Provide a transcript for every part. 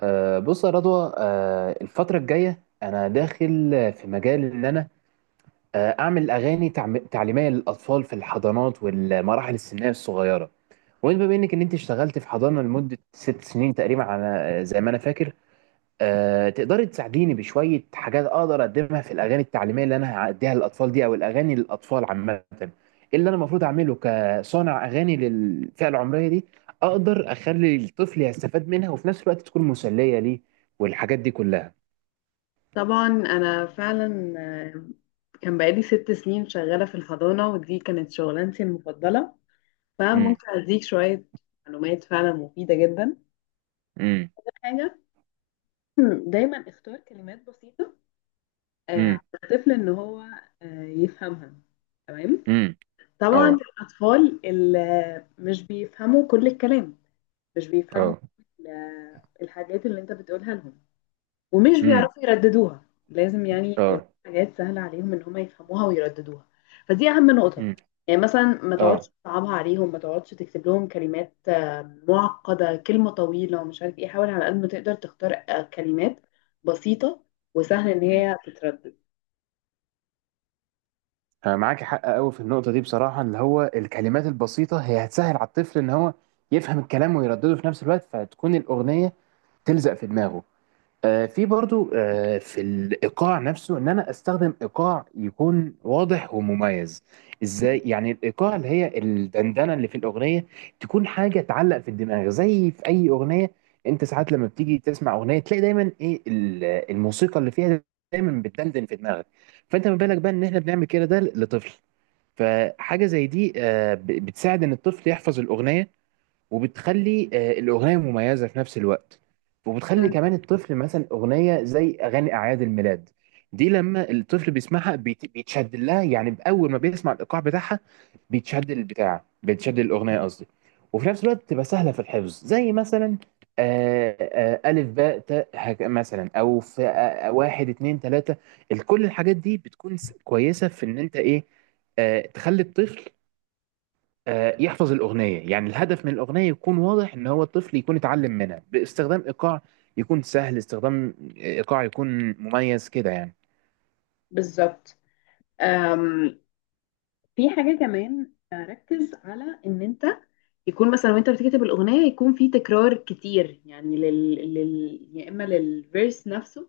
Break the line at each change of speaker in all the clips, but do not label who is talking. بص يا رضوى، الفترة الجاية أنا داخل في مجال إن أنا أعمل أغاني تعليمية للأطفال في الحضانات والمراحل السنية الصغيرة. وأنت بما إنك إن أنت اشتغلت في حضانة لمدة ست سنين تقريبا، على آه، زي ما أنا فاكر، تقدري تساعديني بشوية حاجات أقدر أقدمها في الأغاني التعليمية اللي أنا هأديها للأطفال دي، أو الأغاني للأطفال عامة؟ إيه اللي أنا المفروض أعمله كصانع أغاني للفئة العمرية دي، أقدر أخلي الطفل يستفاد منها وفي نفس الوقت تكون مسلية ليه، والحاجات دي كلها.
طبعا انا فعلا كان بقالي ست سنين شغاله في الحضانه ودي كانت شغلانتي المفضله،
امم.
فممكن اديك شويه معلومات فعلا مفيده جدا.
امم.
حاجه دايما اختار كلمات بسيطه على
امم.
الطفل ان هو يفهمها، تمام.
امم.
طبعا
اه.
الاطفال اللي مش بيفهموا كل الكلام، مش بيفهموا
اه.
كل الحاجات اللي انت بتقولها لهم ومش
امم.
بيعرفوا يرددوها، لازم يعني يبقى لهم
اه.
حاجات سهلة عليهم ان هم يفهموها ويرددوها. فدي اهم نقطة.
امم.
يعني مثلا ما تقعدش
اه.
تصعبها عليهم، ما تقعدش تكتب لهم كلمات معقدة، كلمة طويلة ومش عارف ايه. حاول على قد ما تقدر تختار كلمات بسيطة وسهل ان
مم.
هي تتردد.
أنا معاك حق قوي في النقطة دي، بصراحة، اللي هو الكلمات البسيطة هي هتسهل على الطفل إن هو يفهم الكلام ويردده في نفس الوقت، فتكون الأغنية تلزق في دماغه. في برضو في الايقاع نفسه ان انا استخدم ايقاع يكون واضح ومميز. ازاي يعني؟ الايقاع اللي هي الدندنه اللي في الاغنيه تكون حاجه تعلق في الدماغ زي في اي اغنيه. انت ساعات لما بتيجي تسمع اغنيه تلاقي دايما ايه الموسيقى اللي فيها دايما بتدندن في دماغك. فانت ما بالك بقى ان احنا بنعمل كده، ده لطفل. فحاجه زي دي بتساعد ان الطفل يحفظ الاغنيه، وبتخلي الاغنيه مميزه في نفس الوقت. وبتخلي
مم.
كمان الطفل، مثلا اغنيه زي اغاني اعياد الميلاد دي لما الطفل بيسمعها بيتشد لها، يعني باول ما بيسمع الايقاع بتاعها بيتشد البتاع، بيتشد الاغنيه قصدي. وفي نفس الوقت بتبقى سهله في الحفظ، زي مثلا الف باء تاء، مثلا، او في واحد اتنين تلاته. كل الحاجات دي بتكون كويسه في ان انت ايه، تخلي الطفل، يحفظ الأغنية، يعني الهدف من الأغنية يكون واضح إن هو الطفل يكون اتعلم منها باستخدام إيقاع يكون سهل، استخدام إيقاع يكون مميز كده يعني.
بالظبط. أم، في حاجة كمان، ركز على ان انت يكون مثلا وانت بتكتب الاغنية يكون في تكرار كتير، يعني يا اما للفيرس نفسه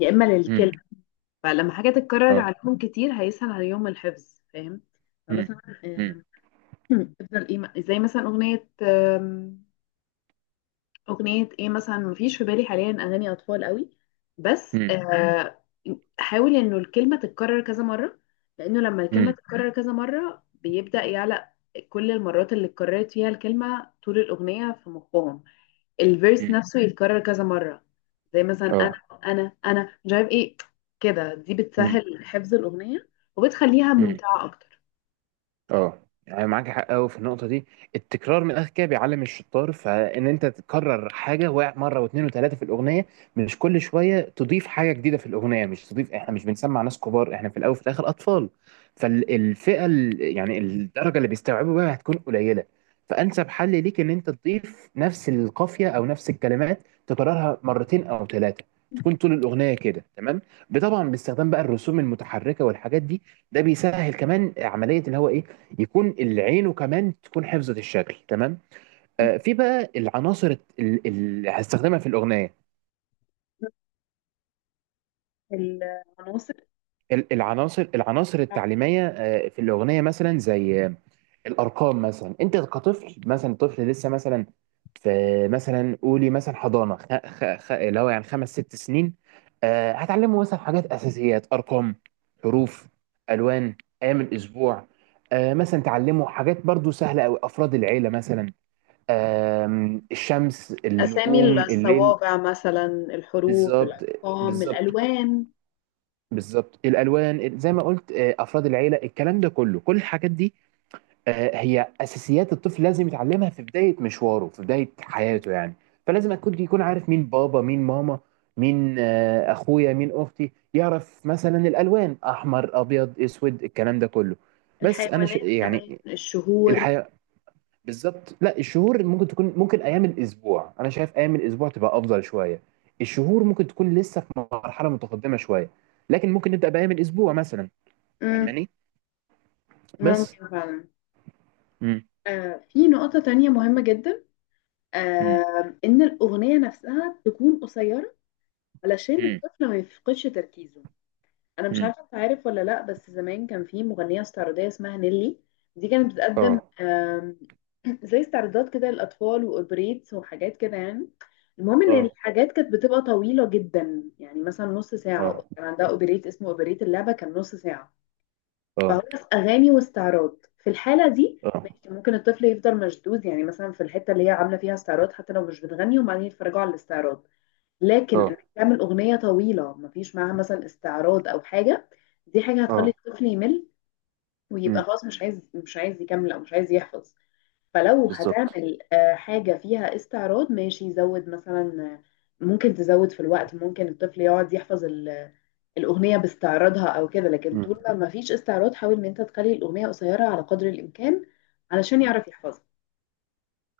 يا اما
امم.
للكلمة. فلما حاجة تتكرر
اه.
عليهم كتير هيسهل عليهم الحفظ، فاهم؟
امم.
فمثلا
امم.
آم، افضل ايه زي مثلا أغنية إيه مثلا. مفيش في بالي حاليا أغاني أطفال قوي، بس آه، حاول إنه الكلمة تتكرر كذا مرة، لأنه لما الكلمة
امم.
تتكرر كذا مرة بيبدأ يعلق. كل المرات اللي اتكررت فيها الكلمة طول الأغنية في مخهم، الفيرس
امم.
نفسه يتكرر كذا مرة. زي مثلا أنا
اه.
أنا أنا مش عارف إيه. كده دي
امم.
بتسهل حفظ الأغنية وبتخليها ممتعة أكتر.
اه. يعني معاك حق قوي في النقطه دي. التكرار من الاخر كده بيعلم الشطار، فان انت تكرر حاجه واحد مره واثنين وثلاثه في الاغنيه، مش كل شويه تضيف حاجه جديده في الاغنيه، مش تضيف. احنا مش بنسمع ناس كبار، احنا في الاول وفي الاخر اطفال. فالفئه يعني الدرجه اللي بيستوعبوا بيها هتكون قليله. فانسب حل ليك ان انت تضيف نفس القافيه او نفس الكلمات، تكررها مرتين او ثلاثه، تكون طول الاغنيه كده، تمام. طبعا باستخدام بقى الرسوم المتحركه والحاجات دي، ده بيسهل كمان عمليه اللي هو ايه، يكون العين وكمان تكون حفظت الشكل، تمام. في بقى العناصر اللي هستخدمها في الاغنيه،
العناصر،
العناصر التعليميه في الاغنيه، مثلا زي الارقام. مثلا انت كطفل، مثلا طفل لسه، مثلا في مثلا قولي مثلا حضانه، اللي هو يعني خمس ست سنين. هتعلمه مثلا حاجات اساسيات: ارقام، حروف، الوان، ايام الاسبوع. مثلا تعلمه حاجات برضو سهله قوي، افراد العيله مثلا، الشمس، النجوم،
أسامي
الليل.
الصوابع مثلا، الحروف،
بالظبط.
الأرقام،
بالظبط.
الألوان،
بالظبط. الالوان زي ما قلت، افراد العيله، الكلام ده كله، كل الحاجات دي هي اساسيات الطفل لازم يتعلمها في بدايه مشواره، في بدايه حياته يعني. فلازم يكون عارف مين بابا، مين ماما، مين اخويا، مين اختي، يعرف مثلا الالوان احمر ابيض اسود الكلام ده كله. بس انا
الحيوانات كمان،
يعني
الشهور.
الحياه. بالظبط. لا الشهور ممكن تكون، ممكن ايام الاسبوع، انا شايف ايام الاسبوع تبقى افضل شويه، الشهور ممكن تكون لسه في مرحله متقدمه شويه، لكن ممكن نبدا بايام الاسبوع مثلا.
مم.
فاهماني؟ بس.
ممكن فعلا.
امم.
آه، في نقطة تانية مهمة جدا،
امم.
آه، إن الأغنية نفسها تكون قصيرة علشان
امم.
الطفل ما يفقدش تركيزه. أنا مش
امم.
عارفة أنت عارف ولا لأ، بس زمان كان في مغنية استعراضية اسمها نيلي، دي كانت بتقدم
اه.
آه، زي استعراضات كده للأطفال وأوبريتس وحاجات كده يعني. المهم إن
اه.
الحاجات كانت بتبقى طويلة جدا، يعني مثلا نص ساعة.
اه.
كان عندها أوبريت اسمه أوبريت اللعبة، كان نص ساعة. فهو
اه.
في اغاني واستعراض، في الحاله دي
اه.
ماشي، ممكن الطفل يفضل مشدود، يعني مثلا في الحته اللي هي عامله فيها استعراض حتى لو مش بتغني، وبعدين يتفرجوا على الاستعراض. لكن انك
اه.
تعمل اغنيه طويله ما فيش معاها مثلا استعراض او حاجه، دي حاجه هتخلي
اه.
الطفل يمل ويبقى
امم.
خلاص مش عايز، مش عايز يكمل او مش عايز يحفظ. فلو
بالظبط.
هتعمل حاجه فيها استعراض ماشي، يزود مثلا، ممكن تزود في الوقت، ممكن الطفل يقعد يحفظ الأغنية باستعراضها أو كده. لكن
امم.
طول ما مفيش استعراض حاول إن أنت تخلي الأغنية قصيرة على قدر الإمكان علشان يعرف يحفظها.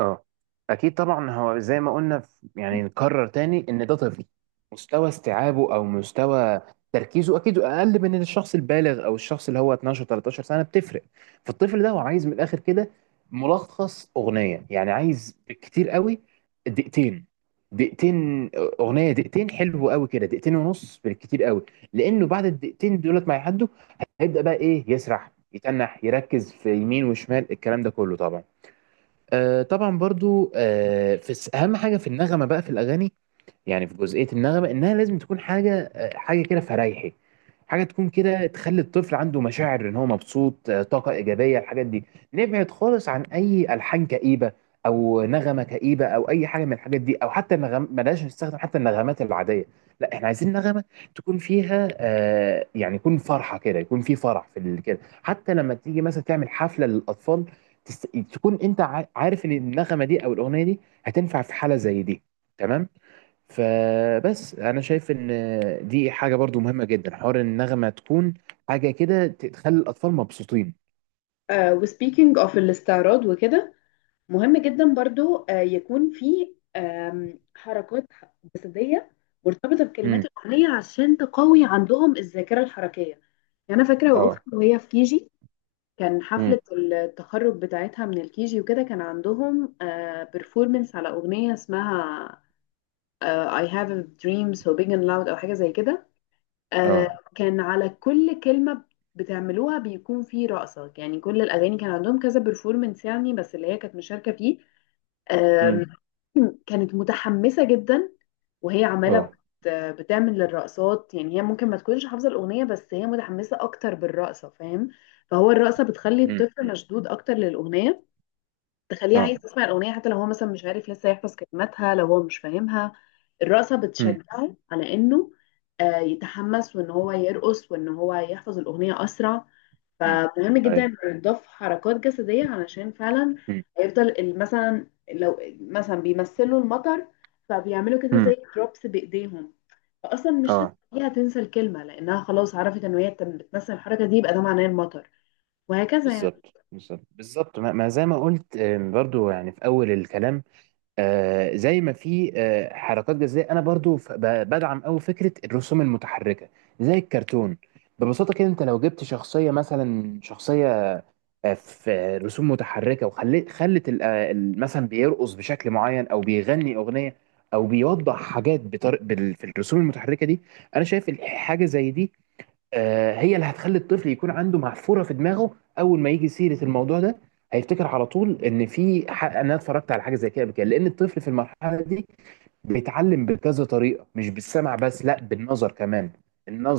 اه. اكيد طبعا. هو زي ما قلنا يعني نكرر تاني ان ده طفل مستوى استيعابه او مستوى تركيزه اكيد اقل من الشخص البالغ، او الشخص اللي هو 12 13 سنه بتفرق. فالطفل ده هو عايز من الاخر كده ملخص اغنيه، يعني عايز كتير قوي دقيقتين. دقيقتين. اغنيه دقيقتين حلو قوي كده، دقيقتين ونص بالكتير قوي. لانه بعد الدقيقتين دولت ما يعدوا، هيبدا بقى ايه، يسرح، يتنح، يركز في يمين وشمال، الكلام ده كله طبعا. طبعا برضو، في اهم حاجه في النغمه بقى في الاغاني، يعني في جزئية النغمة إنها لازم تكون حاجة حاجة كده فريحي، حاجة تكون كده تخلي الطفل عنده مشاعر إن هو مبسوط، طاقة إيجابية، الحاجات دي. نبعد خالص عن أي ألحان كئيبة، أو نغمة كئيبة، أو أي حاجة من الحاجات دي، أو حتى النغم بلاش نستخدم حتى النغمات العادية. لا، إحنا عايزين نغمة تكون فيها يعني يكون فرحة كده، يكون في فرح في كده، حتى لما تيجي مثلا تعمل حفلة للأطفال تست... تكون أنت عارف إن النغمة دي أو الأغنية دي هتنفع في حالة زي دي، تمام. فبس انا شايف ان دي حاجه برضو مهمه جدا، حوار النغمه تكون حاجه كده تخلي الاطفال مبسوطين.
آه، وسبيكينج اوف الاستعراض وكده، مهم جدا برضو آه يكون في حركات جسدية مرتبطة بكلمات
امم.
الأغنية عشان تقوي عندهم الذاكرة الحركية. يعني أنا فاكرة
اه.
أختي وهي في كيجي، كان
امم.
حفلة التخرج بتاعتها من الكيجي وكده، كان عندهم بيرفورمنس على أغنية اسمها I have a dream so big and loud، أو حاجة زي كده. آه،
اه.
كان على كل كلمة بتعملوها بيكون في رقصة، يعني كل الأغاني كان عندهم كذا performance يعني، بس اللي هي كانت مشاركة فيه
امم.
آم، كانت متحمسة جدا. وهي عمالة
اه.
بتعمل الرقصات، يعني هي ممكن ما تكونش حافظة الأغنية بس هي متحمسة أكتر بالرقصة، فاهم؟ فهو الرقصة بتخلي
امم.
الطفل مشدود أكتر للأغنية، تخليه عايز
اه.
يسمع الأغنية حتى لو هو مثلا مش عارف لسه يحفظ كلماتها، لو هو مش فاهمها الرقصة
امم.
بتشجعه على إنه يتحمس وإن هو يرقص وإن هو يحفظ الأغنية أسرع.
امم.
فمهم
اي.
جدا إنه يضاف حركات جسدية علشان فعلا
امم.
هيفضل مثلا لو مثلا بيمثلوا المطر فبيعملوا كده
امم.
زي دروبس بإيديهم، فأصلا مش
اه.
هتخليها تنسى الكلمة لأنها خلاص عرفت إن هي بتمثل الحركة دي يبقى ده معناه المطر، وهكذا يعني.
بالظبط. بالظبط. بالظبط. ما ما زي ما قلت، برضو يعني في اول الكلام زي ما في حركات جزائيه، انا برضو بدعم قوي فكره الرسوم المتحركه، زي الكرتون. ببساطه كده انت لو جبت شخصيه، مثلا شخصيه في رسوم متحركه، وخلت مثلا بيرقص بشكل معين، او بيغني اغنيه، او بيوضح حاجات في الرسوم المتحركه دي. انا شايف حاجه زي دي هي اللي هتخلي الطفل يكون عنده محفوره في دماغه. اول ما يجي سيره الموضوع ده هيفتكر على طول ان في إن انا اتفرجت على حاجه زي كده قبل كده، لان الطفل في المرحله دي بيتعلم بكذا طريقه، مش بالسمع بس، لا بالنظر كمان.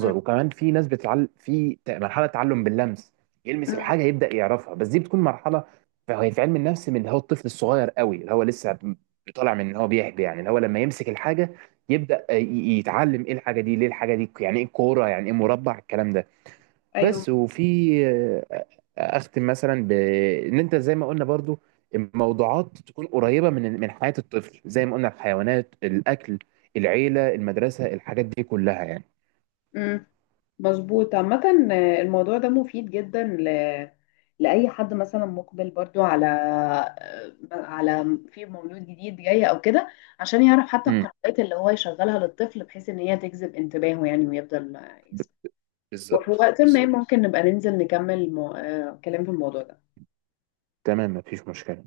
مم.
وكمان في ناس بتتعلم في مرحله تعلم باللمس، يلمس
مم.
الحاجه يبدا يعرفها، بس دي بتكون مرحله. فهي في علم النفس، من اللي هو الطفل الصغير قوي اللي هو لسه طالع من ان هو بيحبي يعني، اللي هو لما يمسك الحاجه يبدا يتعلم ايه الحاجه دي، ليه الحاجه دي، يعني ايه كوره، يعني ايه مربع، الكلام ده.
أيوة.
بس وفي آه، اختم مثلا بان انت زي ما قلنا برضو الموضوعات تكون قريبه من حياه الطفل، زي ما قلنا الحيوانات، الاكل، العيله، المدرسه، الحاجات دي كلها يعني.
امم، مظبوط عامة. الموضوع ده مفيد جدا لأي حد مثلا مقبل برضو على على في مولود جديد جاي أو كده، عشان يعرف حتى
امم.
القنوات اللي هو يشغلها للطفل بحيث إن هي تجذب انتباهه يعني، ويفضل
ب-
يسمع. وفي
بالظبط،
وقت ما
بالظبط.
ممكن نبقى ننزل نكمل كلام في الموضوع ده.
تمام، مفيش مشكله.